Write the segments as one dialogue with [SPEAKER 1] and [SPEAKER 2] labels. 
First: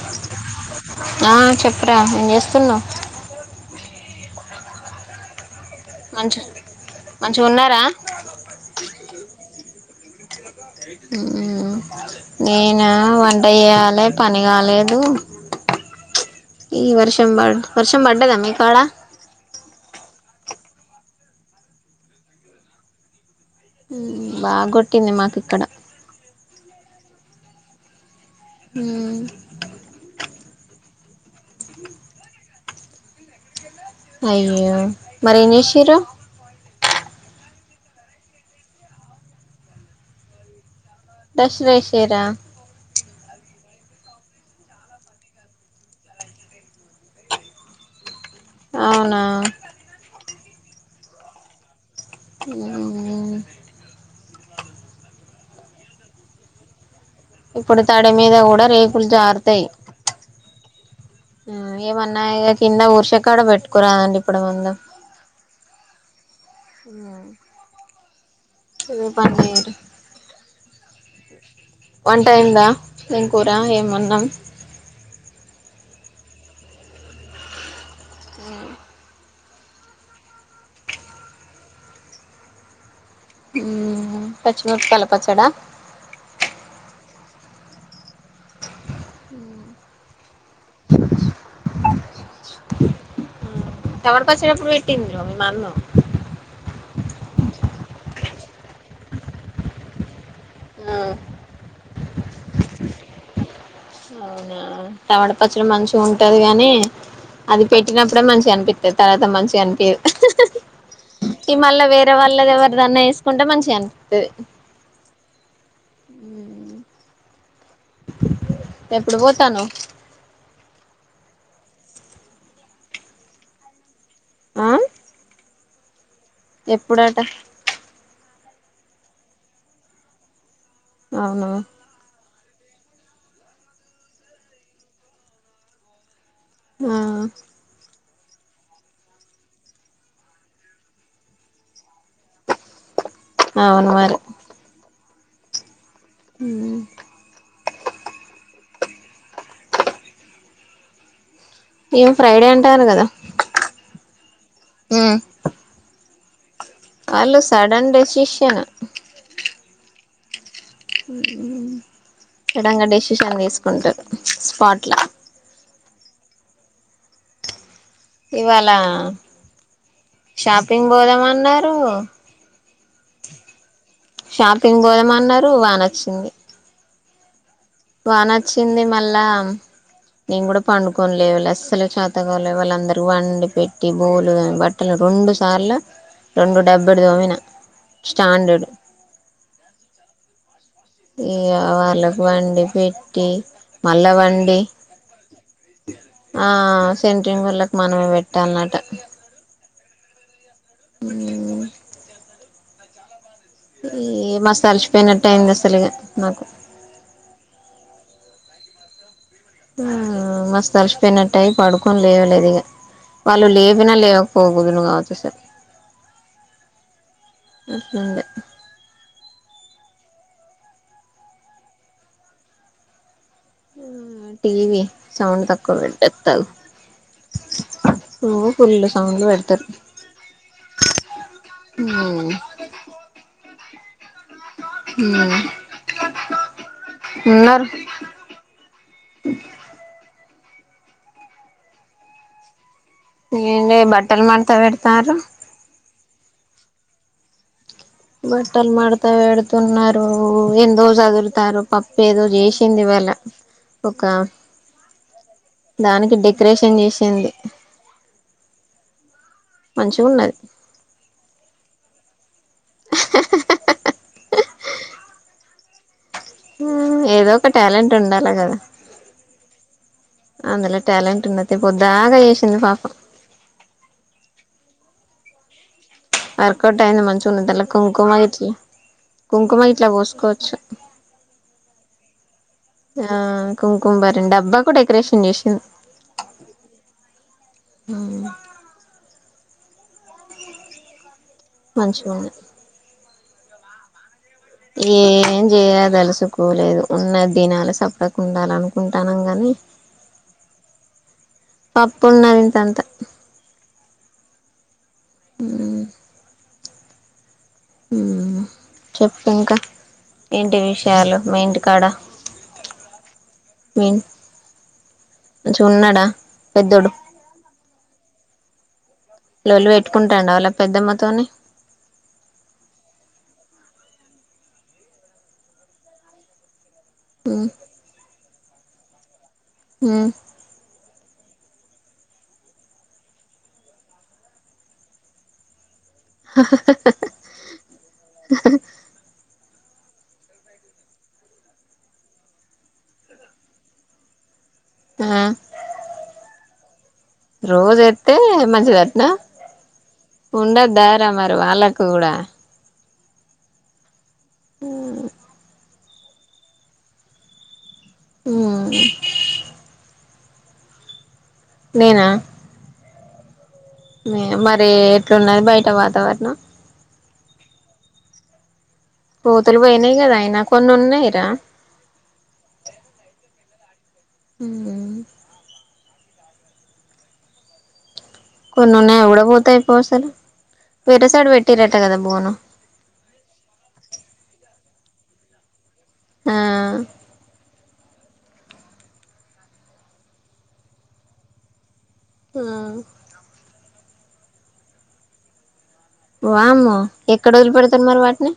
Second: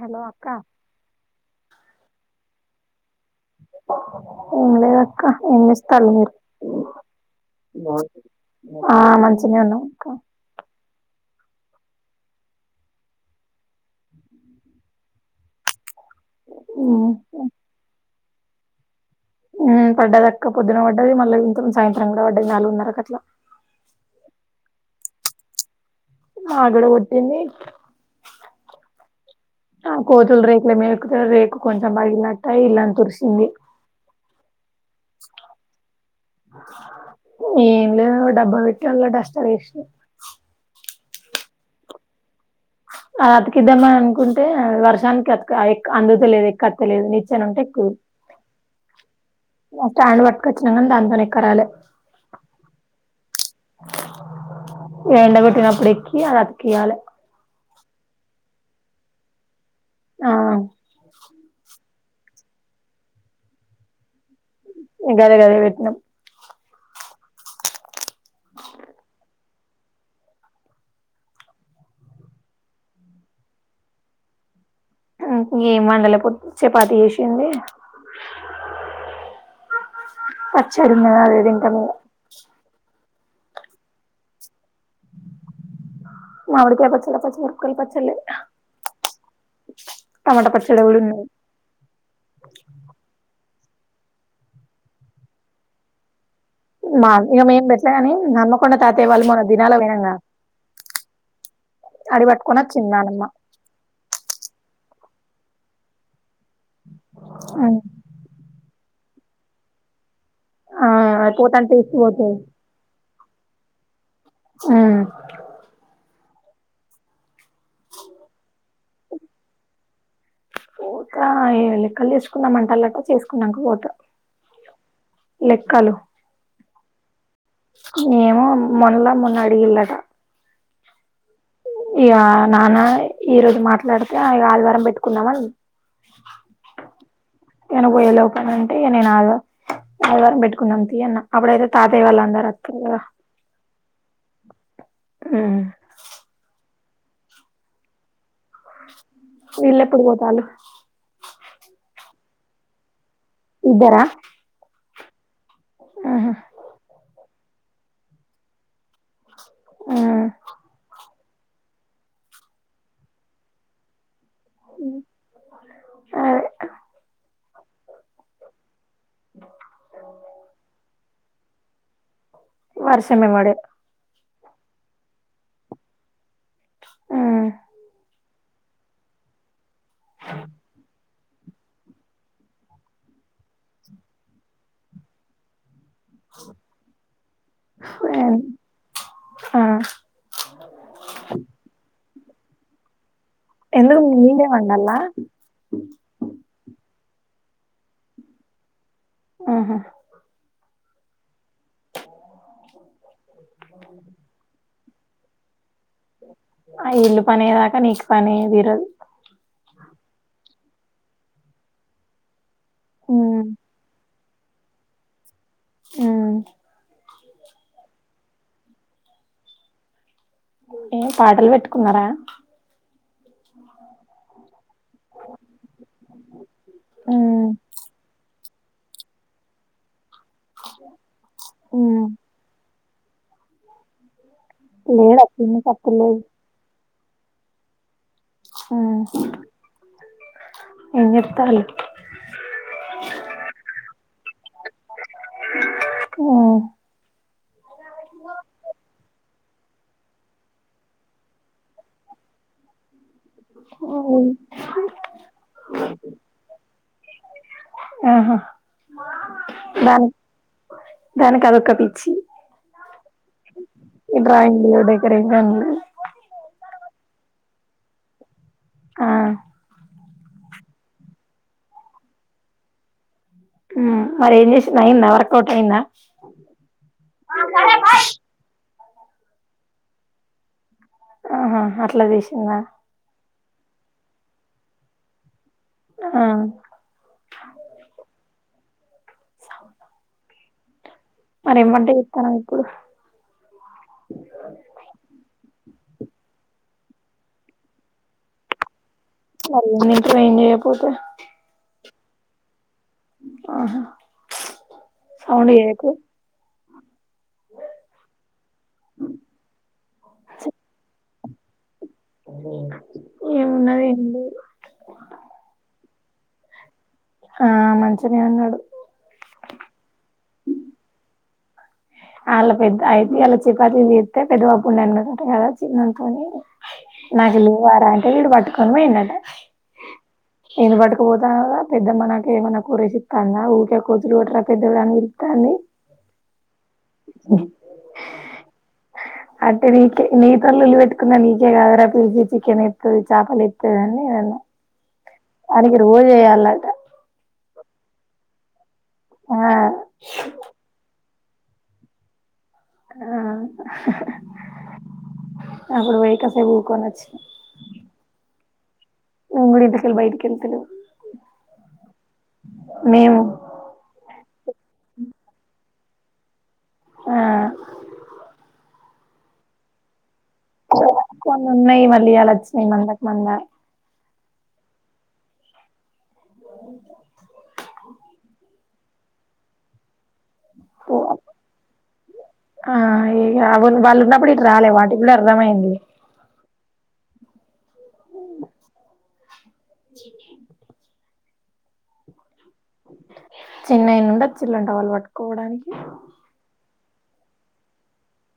[SPEAKER 1] Hello అక్క
[SPEAKER 2] ఆ చెప్పరా ఏం చేస్తున్నావ్
[SPEAKER 1] ఏం లేదక్కా ఏం చేస్తు
[SPEAKER 2] అంచు్
[SPEAKER 1] ఆ మంచినే ఉన్నాం
[SPEAKER 2] నేనా వంట చేయాలి పని కాలేదు ఈ
[SPEAKER 1] ఉమ్
[SPEAKER 2] వర్షం బ వర్షం పడ్డదా మీ కాడా
[SPEAKER 1] ఉమ్మ్ పడ్డదక్కా పొద్దున పడ్డది మళ్ళీ ఇంతం సాయంత్రం కూడా పడ్డది నాలుగున్నరక అట్లా
[SPEAKER 2] బాగొట్టింది మాకు ఇక్కడ
[SPEAKER 1] మాకు కూడా కొట్టింది
[SPEAKER 2] మ్మ్.
[SPEAKER 1] కోతుల్ రేక్ మే రేకు కొంచెం బగిలట్టాయి ఇల్లాని తురిసింది
[SPEAKER 2] అయ్యో మరేం చేసిరు
[SPEAKER 1] ఏం లేదు డబ్బా పెట్టి అళ్ళ డస్టర్ ఏసి
[SPEAKER 2] డస్ ఏసి రా
[SPEAKER 1] ఆ అతికిద్దామని అనుకుంటే వర్షానికి అతి ఎ అందుతలేదు ఎక్కు అ తెలేదు నిచ్చేన ఉంటే ఎక్కుదు
[SPEAKER 2] అవునా
[SPEAKER 1] కచ్చినంగాని దాంతోనేే ఎక్కరాలే
[SPEAKER 2] మ్మ్.
[SPEAKER 1] ఏండ పెటినప్పుడ ఏకి అలా అది కయాలి
[SPEAKER 2] ఇప్పుడు తడి మీద కూడా రేకులు జారుతాయి
[SPEAKER 1] ఆ
[SPEAKER 2] ఏమన్నయ కింద ఊర్షక్కడ పెట్టుకురా అండి
[SPEAKER 1] గదే గదే పేట్నం
[SPEAKER 2] ఉమ్మ్ పండేరు వంటైందా ఏం కూర ఏమన్నాం
[SPEAKER 1] ఇ ఏం వండల ప చపాతి చేసింది పచ్చడింది అదే తింటాం ఇంకా మీ
[SPEAKER 2] పచ్చిమిరపకాయల పచ్చడా
[SPEAKER 1] వర్కాల్వ చల్లే
[SPEAKER 2] [inaudible]
[SPEAKER 1] టమాటా పచ్చడి గూడా ఉంది
[SPEAKER 2] టమాటా పచ్చిడేప్పుడు పెట్టిండ్రు మమ్ము
[SPEAKER 1] మా ఇగ మేం పెట్టలేగాని హమ్మకొండ తాతయ్య వాళ్ళు మొన్న దినాల పోయినంగా అడ పట్టుకుని వచ్చింది నాన్నమ్మ
[SPEAKER 2] అవునా టమాటా పచ్చడి మంచి ఉంటది గాని అది
[SPEAKER 1] ఉమ్
[SPEAKER 2] పెట్టినప్పుడే మంచిగా కనిపి తవాత మంచిగానికి
[SPEAKER 1] ఆ
[SPEAKER 2] ఈ
[SPEAKER 1] పోతాంటే
[SPEAKER 2] మళ్ళ
[SPEAKER 1] ఇచ్చి
[SPEAKER 2] వేరే
[SPEAKER 1] పోతది
[SPEAKER 2] వాళ్ళది ఎవరిదన్నా ఇ కొంటే మంచిగాని
[SPEAKER 1] ఆ
[SPEAKER 2] ఉ ఎప్పుడు పోతానావు
[SPEAKER 1] కోత ఏ లెక్కలు తీసుకున్నామంటలటా చేసుకున్నాక కోత
[SPEAKER 2] ఆ
[SPEAKER 1] లెక్కలు
[SPEAKER 2] ఎప్పుడట
[SPEAKER 1] ఏమో మొన్నలా మన్న అడిగిలదా
[SPEAKER 2] అవునా
[SPEAKER 1] ఇక నాన్న ఈరోజు మాట్లాడితే అ ఆలవారం పెట్టుకున్నామని
[SPEAKER 2] ఆ
[SPEAKER 1] అంటే నేనుఆగలేను ఆదివారం పెట్టుకుందాం తీ అన్న అప్పుడయితే తాతయ్య వాళ్ళు అందరు అస్తారుకద
[SPEAKER 2] అవును మరి
[SPEAKER 1] ఆ
[SPEAKER 2] హ్మ్
[SPEAKER 1] వీళ్ళ ఎప్పుడు పోతాలు
[SPEAKER 2] ఏం ఫ్రైడే అంటాను కదా
[SPEAKER 1] ఇద్దార
[SPEAKER 2] హ్మ్
[SPEAKER 1] ఆహా
[SPEAKER 2] వాలుు సడన్ డెసిషన్
[SPEAKER 1] ఆ
[SPEAKER 2] ఎడంగా డెసిషన్ తీసుకుంటారు స్పాట్లా
[SPEAKER 1] ఆ
[SPEAKER 2] ఇవాళ షాపింగ్ పోదామన్నారు
[SPEAKER 1] వారషమె పడే
[SPEAKER 2] షాపింగ్ పోదమన్నారు వనొచ్చింది
[SPEAKER 1] ఉమ్,
[SPEAKER 2] తా నచ్చింది మళ్ళా నేను కూడా పండుకు కొనిలే వాళ్ళు అస్సలు చేతగాలే వాళ్ళు అందరుూ వండి పెట్టి బూలుని బట్టలు రెండుసార్లు రెండు డెబ్బై దోమిన
[SPEAKER 1] ఏం-
[SPEAKER 2] స్టాండర్డ్
[SPEAKER 1] ఆ,
[SPEAKER 2] ఇ వాళ్ళకు వండి పెట్టి కీ
[SPEAKER 1] ఎందుకు మీరే వండాలా
[SPEAKER 2] మల్లవడిఆ జెన్ పం వళ్కి మనమే పెట్టాలన్నట
[SPEAKER 1] ఆహా
[SPEAKER 2] [inaudible] ఏ మసల్చిపోయినట్టు అయింది అసలుగా
[SPEAKER 1] ఆ ఇల్లు పనిదాకా నీకు పని తీరదు
[SPEAKER 2] ఆ మస్తు అలిసిపోయినట్టయి పడుకొని లేవలేదు ఇ
[SPEAKER 1] ఉమ్,
[SPEAKER 2] వాళ్ళు లేవిన లే పోవుద్దులు కావచ్చ స [unintelligible]
[SPEAKER 1] ఎమ్
[SPEAKER 2] ఇంకేం లె
[SPEAKER 1] ఏ పాటలు పెట్టుకున్నారా
[SPEAKER 2] టీవీ సౌండ్ తకుబెట్ట ఎత్తగ
[SPEAKER 1] ఉమ్,
[SPEAKER 2] ఓ ఫుల్ళ సౌండ్లు పెడతారు
[SPEAKER 1] హ్మ్
[SPEAKER 2] ఉమ్
[SPEAKER 1] లే వచ్చ [unintelligible]
[SPEAKER 2] ఉన్నరు
[SPEAKER 1] హ్మ్ హు ఏంచేతలవు
[SPEAKER 2] ఏంలే బట్టలు మడుతా పెడుతారు
[SPEAKER 1] మ్
[SPEAKER 2] బట్టల్ మడుతవేడ్ తున్నారు ఎందో చదురుతారు పప్పు ఏదో చేసింది ఇ వళ
[SPEAKER 1] ఆ
[SPEAKER 2] దానికి డెకరేషన్ చేశింది
[SPEAKER 1] దాన్ దానికదొక పి చ్చి ఈ డ్రయింగ్లు డేకరేషన్లు
[SPEAKER 2] మ్ ఏదో ఒక టాలెంట్ ఉండాలా కదా
[SPEAKER 1] ఆ
[SPEAKER 2] అందులో ట్యాలెంట్ ఉన్నది పొద్దాకా చేసింది పాపం
[SPEAKER 1] ఆ మరి ఏం చేసింది అయిందా వర్కౌట్ అయిందా
[SPEAKER 2] వర్కౌట్ అయింది మంచిగా ఉన్నది అల్ల కుంకుమ ఇట్లా కుంకుమ గిట్లా పోసుకోవచ్చు
[SPEAKER 1] ఆహా అట్లా చేసిందా
[SPEAKER 2] కుంకుంమ బరని అబ్బాకుడేకరేషన్ చేసింది
[SPEAKER 1] ఆ
[SPEAKER 2] హుమ్
[SPEAKER 1] స మరి ఎం బడ్డే
[SPEAKER 2] మంచిగా ఉంది
[SPEAKER 1] చేతనావ్ ఇప్పుడు
[SPEAKER 2] తెలుసుకోలేదు ఉన్న దినాల సప్పుడేక ఉండాలనుకు
[SPEAKER 1] మరి ఎం తింటారు ఎం చేయపోతే
[SPEAKER 2] పప్పున్నది ఇంతంత
[SPEAKER 1] ఆహా
[SPEAKER 2] మ్ చెప్పు ఇంకా ఎంటి విషయాలు మీ ఇంటికాడ
[SPEAKER 1] ఏమున్నది
[SPEAKER 2] మీ
[SPEAKER 1] ఏం లేదు
[SPEAKER 2] మంచిగున్నాడా పెద్దోడు
[SPEAKER 1] ఆ మంచినే ఉన్నాడు
[SPEAKER 2] లొళ్ళి పెట్టుకుంటాండ వాళ్ళ పెద్దమ్మతోని
[SPEAKER 1] అలా పెద్ద అయితే అలా చికాకులు చేతే పెద్దబాపు ఉండి అన్నాడట కదా చిన్నోనితోని
[SPEAKER 2] ఉమ్
[SPEAKER 1] నాకులేవ్వరా అంటే వీడు పట్టుకొని పోఇండట
[SPEAKER 2] మ్
[SPEAKER 1] పోతానవ్ గా పెద్దమ్మనకేమన్నా కూరేసితందా ఊకే కోతులు కొట్టు రా పెద్దడా అనిపీలుస్తాది ఇగ నీకే నీ తోని లొల్లి పెట్టుకున్నా నీకే కాదర పిల్చీ చికెన్ ఎత్తది చేపలేత్తది అన్నీ నినన్న
[SPEAKER 2] ఆ
[SPEAKER 1] వానికి రోజెయలట
[SPEAKER 2] తె మంచి దట్
[SPEAKER 1] ఆ
[SPEAKER 2] ద మరి వాళ్ళకు కూడా
[SPEAKER 1] ఆ
[SPEAKER 2] మ్
[SPEAKER 1] అప్పుడు వైకాసేప్ కుకోకోచ్చిన
[SPEAKER 2] మ్ అ
[SPEAKER 1] నువ్ కూడ ఇంట్లకేళి బైట్కెళ్త లెవ్
[SPEAKER 2] నేనా
[SPEAKER 1] మేము
[SPEAKER 2] మే మరి ఎట్లున్నది బయట వాతావరణం
[SPEAKER 1] ఆ
[SPEAKER 2] కోతులు పోయినై కదా అయినా కొన్ని ఉన్నాయిరా
[SPEAKER 1] కొన్ని ఉన్నాయి మళ్ళ ఇయ్యాల వచ్చినాయ్ మందక్ మంద
[SPEAKER 2] మ్ కొన్నిన్నా ఎవడ పోతాయి పోసలు [unintelligible]
[SPEAKER 1] ఆ అను వాళ్ళున్న పడి ఆాలే వా [unintelligible] ఇప్పుడు అర్థమైంది
[SPEAKER 2] ఆ ఆ
[SPEAKER 1] చిన్నైన ఉండ చిల్లుంట వాళ్ళు పట్టుకోవడానికి [unintelligible]
[SPEAKER 2] వామ్మో ఎక్కడ వదిలిపెడతరు మరి వాటిని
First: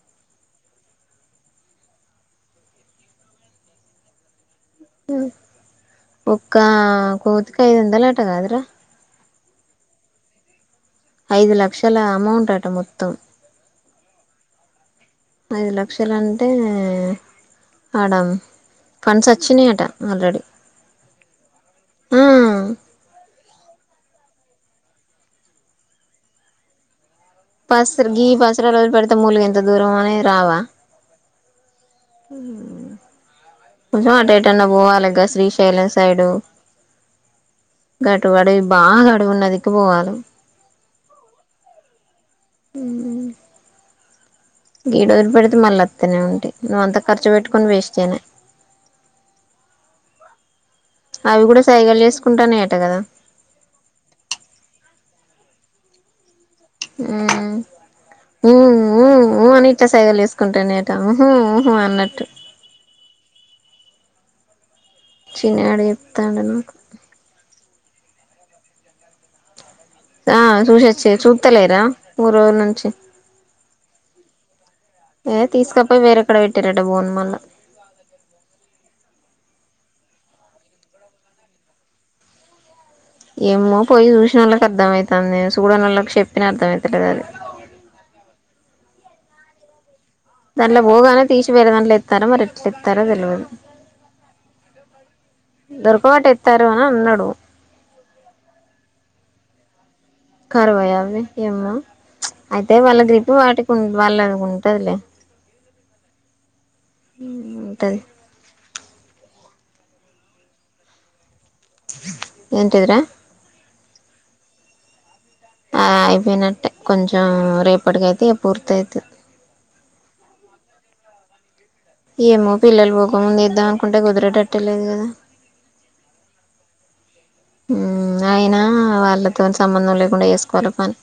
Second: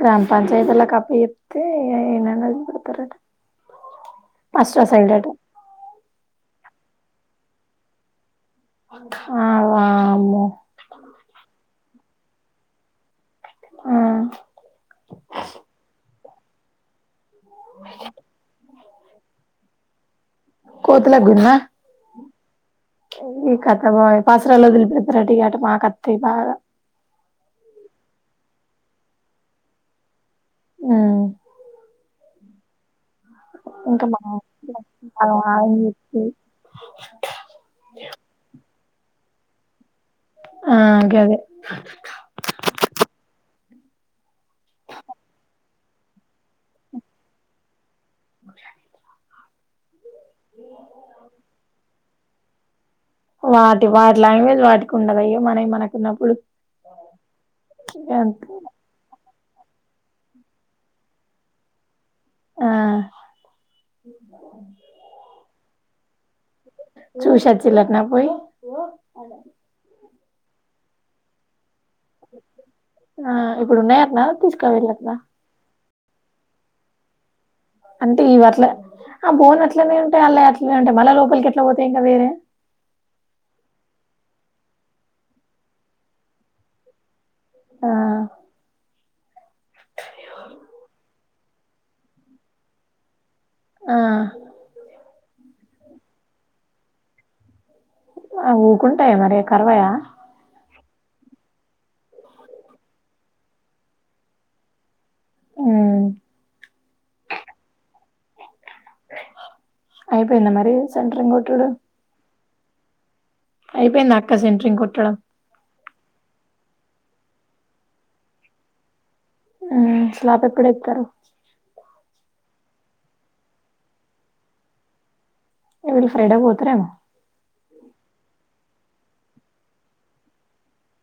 [SPEAKER 1] గ్రామ పంచాయతి ఓల్ల కప్పు జెబితే ఏనన్న వదిలి పెడతరంట ఫస్ట్ ఆ సైడ్ అట
[SPEAKER 2] ఒక్క కోతికి ఐద్దందలు అంట గదరా
[SPEAKER 1] ఆ వామ్మో
[SPEAKER 2] ఐదు లక్షల అమౌంట్ అట మొత్తం
[SPEAKER 1] ఆ
[SPEAKER 2] ఐదు లక్షలు అంటే ఆడ ఫండ్స్ వచ్చినయట ఆల్రెడీ
[SPEAKER 1] కోతుల గుడ్నా
[SPEAKER 2] ఆ
[SPEAKER 1] ఈ కథ పోా్ పాసరాలోదులు పెపురాటి కట మా కత బాగా [unintelligible]
[SPEAKER 2] పసరి గీ పసరాలో పడతా ములగ ఎంత దూరం అనే రావా [unintelligible]
[SPEAKER 1] ఉమ్
[SPEAKER 2] ఉం
[SPEAKER 1] ఇంకా
[SPEAKER 2] ఆహా
[SPEAKER 1] మనం
[SPEAKER 2] అటే టన్న పోవాల గ శ్రీశైలం సైడు గటుబడి బాగా అడువున్న దిక్కు పోవాలి
[SPEAKER 1] ఆ గదే
[SPEAKER 2] ఉం గీడ వదిలి పెడితే మళ్ళీ అత్తనే ఉంటయి నువ్వు అంత ఖర్చు పెట్టుకొని వేస్ట్ నే అవి కూడా సైగలు చేసుకుంటనయట కదా
[SPEAKER 1] వాటి వాటి లాంగ్వేజ్ వాటికి ఉండద ఏ మనయి మనకు ఉన్నప్పుడు
[SPEAKER 2] ఊ ఊ ఊ అని ఇట్లా సైగలుసుకుంటనయట ఊహ ఊహ అన్నట్టు
[SPEAKER 1] ఆ
[SPEAKER 2] చిినడి [unintelligible]
[SPEAKER 1] చూసోచ్చిరటన పోయి
[SPEAKER 2] ఆ చూసోచ్చి చుత్తలెర మూడురోజుల నుంచి
[SPEAKER 1] ఆ ఇప్పుడు ఉన్నాయటనా తీసుకువెళ్ళటనా
[SPEAKER 2] ఏ తీసుక పోయి వేరే కాడ పెట్టిరట బోన్ మల్ల
[SPEAKER 1] అంటే ఈవట్ల ఆ బోన్ అట్లనే ఉంటాయి అలా అట్లనే ఉంటాయి మళ్ లోపలికి ఎట్లా పోతయి ఇంకా వేరే
[SPEAKER 2] ఏమో పోయి చూసినవోళ్ళకి అర్థమయితుంది చూడనోళ్ళకి చెప్పిన అర్థం అయితలేదు అది
[SPEAKER 1] ఆ
[SPEAKER 2] దాన్లో పోగానే తీసి వేరే దాంట్లో ఎత్తారో మరి ఎట్లా ఎత్తారో తెలియదు
[SPEAKER 1] ఆ
[SPEAKER 2] దొరక బట్టి ఎత్తారు అని అన్నాడు
[SPEAKER 1] ఆ ఊకుంటాయా మరి కరవయా
[SPEAKER 2] కరవై అవి ఏమ్మో అయితే వాళ్ళ గ్రిప్పు వాటికి వాళ్ళ ఉంటదిలే
[SPEAKER 1] ఉమ్
[SPEAKER 2] ఉం ఉంటది
[SPEAKER 1] అయిపోయింద మరి సెంట్రింగ్ కొట్టుడు
[SPEAKER 2] ఏంటదిరా
[SPEAKER 1] అయిపోయిందా అక్క సెంట్రింగ్ కొట్టడం
[SPEAKER 2] ఆ అయిపోయినట్టే కొంచెం రేపటికి అయితే ఇగ పూర్త అయితు
[SPEAKER 1] ఉ స్లాబ్ ఎప్పుడు ఎతారు
[SPEAKER 2] ఏమో పిల్లలు పోకముందు ఏదం అనుకుంటే కుదిరేటట్టలేదు కదా
[SPEAKER 1] ఎవడు ఫ్రైడే పోతారేమో
[SPEAKER 2] అయినా వాళ్ళతో సంబంధం లేకుండా చేసుకోవాలి పని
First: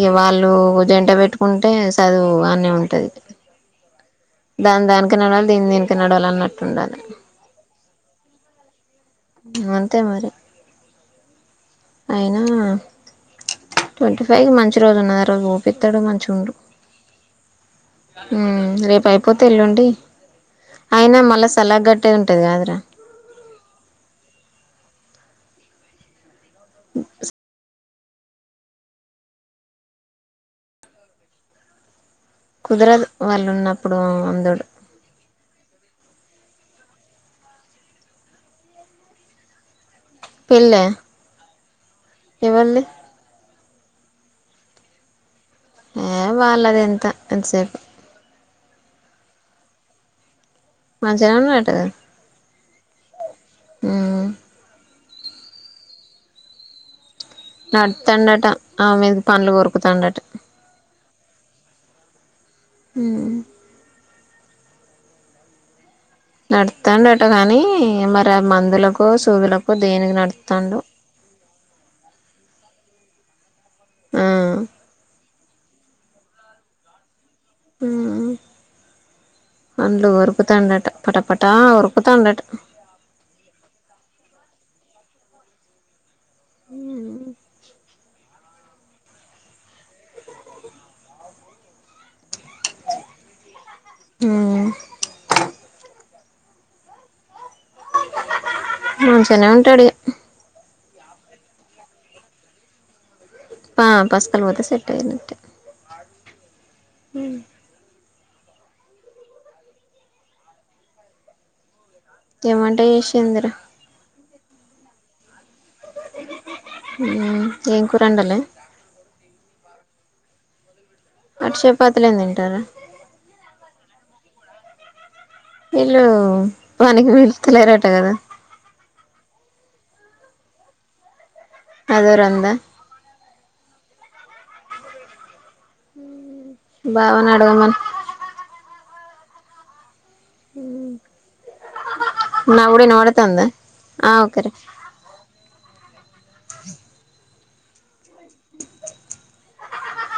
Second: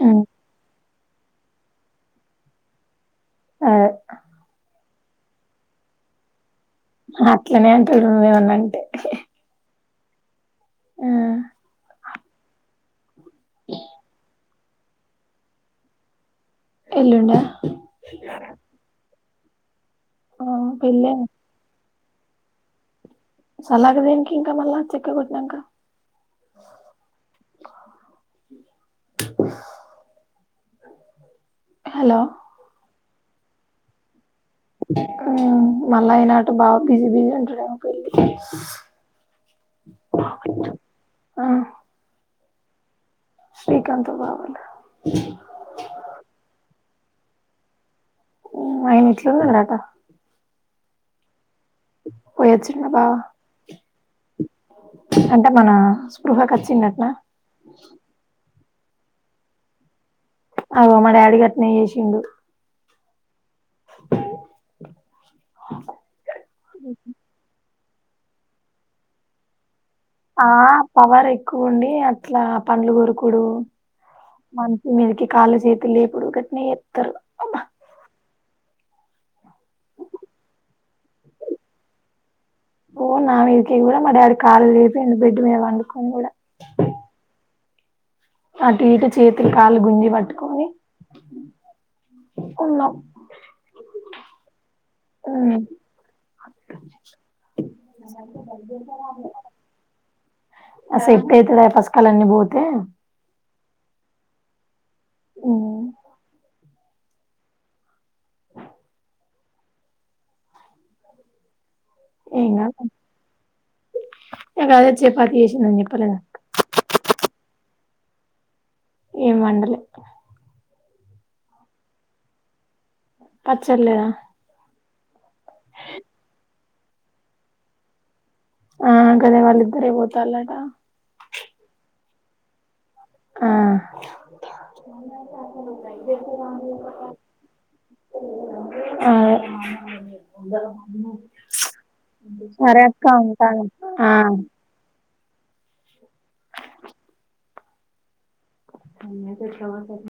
[SPEAKER 2] ఇక వాళ్ళు జంట పెట్టుకుంటే చదువు అన్నే ఉంటది
[SPEAKER 1] ఆ
[SPEAKER 2] దాని దానికి నడవాలే దీన్ దేనికీ నడవాల అన్నట్టు ఉండాలి
[SPEAKER 1] అట్లనే అంటాారు ఏమన్నాంటే
[SPEAKER 2] అంతే మరి
[SPEAKER 1] ఆ
[SPEAKER 2] అయినా ట్వంటీ ఫైవ్ కి మంచి రోజు ఉన్నది ఆ రోజు ఊపిస్తాడు మంచి ఉండు
[SPEAKER 1] ఎల్లుండా
[SPEAKER 2] హు రేపు ఐ [unintelligible] కాకపోతే ఎల్లుండి
[SPEAKER 1] ఆ పెళ్ళే
[SPEAKER 2] అయినా మళ్ళా సలహ్ గట్టేది ఉంటుంది కాదురా
[SPEAKER 1] సలాగ దేనికి ఇంకా మళ్ళా చెక్క కొట్టినాంక
[SPEAKER 2] ఓ
[SPEAKER 1] హలో
[SPEAKER 2] కుదరదు వాళ్ళు ఉన్నప్పుడు అందు
[SPEAKER 1] మళ్ళా అయిన అటు బాగా బిజీ బిజీ ఉంటాడేమో పెళ్ళి
[SPEAKER 2] అ
[SPEAKER 1] ఆ
[SPEAKER 2] ఎవర్నీ
[SPEAKER 1] శ్రీకాంత్ బవలు
[SPEAKER 2] ఆ వాళ్ళది ఎంత ఎంతసేపు
[SPEAKER 1] ఆయన ఎట్లు ఉన్నాడట
[SPEAKER 2] మంచి [unintelligible]
[SPEAKER 1] వచ్చిన్న బా
[SPEAKER 2] హు
[SPEAKER 1] అంటే మన స్పృహకు వచ్చి [unintelligible]
[SPEAKER 2] నడుతాండట ఆ మీద పనులు కొరుకుతాండట
[SPEAKER 1] అ మా డాడీ కి అట్నీ చేసిండు
[SPEAKER 2] హు నడుతాండటా కానీ మరి మందులకు సూదులకు
[SPEAKER 1] ఆ పవర్ ఎక్కువ ఉండి అట్లా పండ్లు కొరుకుడు
[SPEAKER 2] ఆ
[SPEAKER 1] మంచి మీదకి కాళ్ళ చేతి లేపుడు ఒకటినే ఇస్తారు
[SPEAKER 2] హు పండ్లు కోరుకుతాండట పట పటా కొరుకుతాండట
[SPEAKER 1] కాళ్ళ [unintelligible] డబెడ్ మీద పండుకొను కూడ అటు ఇటు చేతులు కాళ్లు గుంజి పట్టుకొని ఉన్నాం ఆ
[SPEAKER 2] నుంచనే ఉంటాడు
[SPEAKER 1] [unintelligible] పసకలన్నీ పోతే
[SPEAKER 2] ఆ పస్కల్ పోతే సెట్ [unintelligible]
[SPEAKER 1] ఉ
[SPEAKER 2] ఉ
[SPEAKER 1] ఏం
[SPEAKER 2] ఏమంటా చేసిందిరూ
[SPEAKER 1] మేము అదే చపాతీ చేేసింధనిచప్పలే
[SPEAKER 2] ఎం కూర వండలే
[SPEAKER 1] ఏం అండాలే
[SPEAKER 2] మరి చపాతిలే తింటారా
[SPEAKER 1] మా చెల్లెనా
[SPEAKER 2] వీళ్ళు పనికి పిలుస్తలేరట కదా
[SPEAKER 1] ఆ గదే వాళ్ళద్దరే పోతలట
[SPEAKER 2] అదేరందా [inaudible]
[SPEAKER 1] ఆ
[SPEAKER 2] బావనాడగా మను
[SPEAKER 1] అదే
[SPEAKER 2] నా
[SPEAKER 1] సరే
[SPEAKER 2] కూడా
[SPEAKER 1] అక్క
[SPEAKER 2] వినబడుతుందా
[SPEAKER 1] ఉంటన ఆ
[SPEAKER 2] ఓకే రా
[SPEAKER 1] ఆ మెసేజ్ కవర్ కర్లీ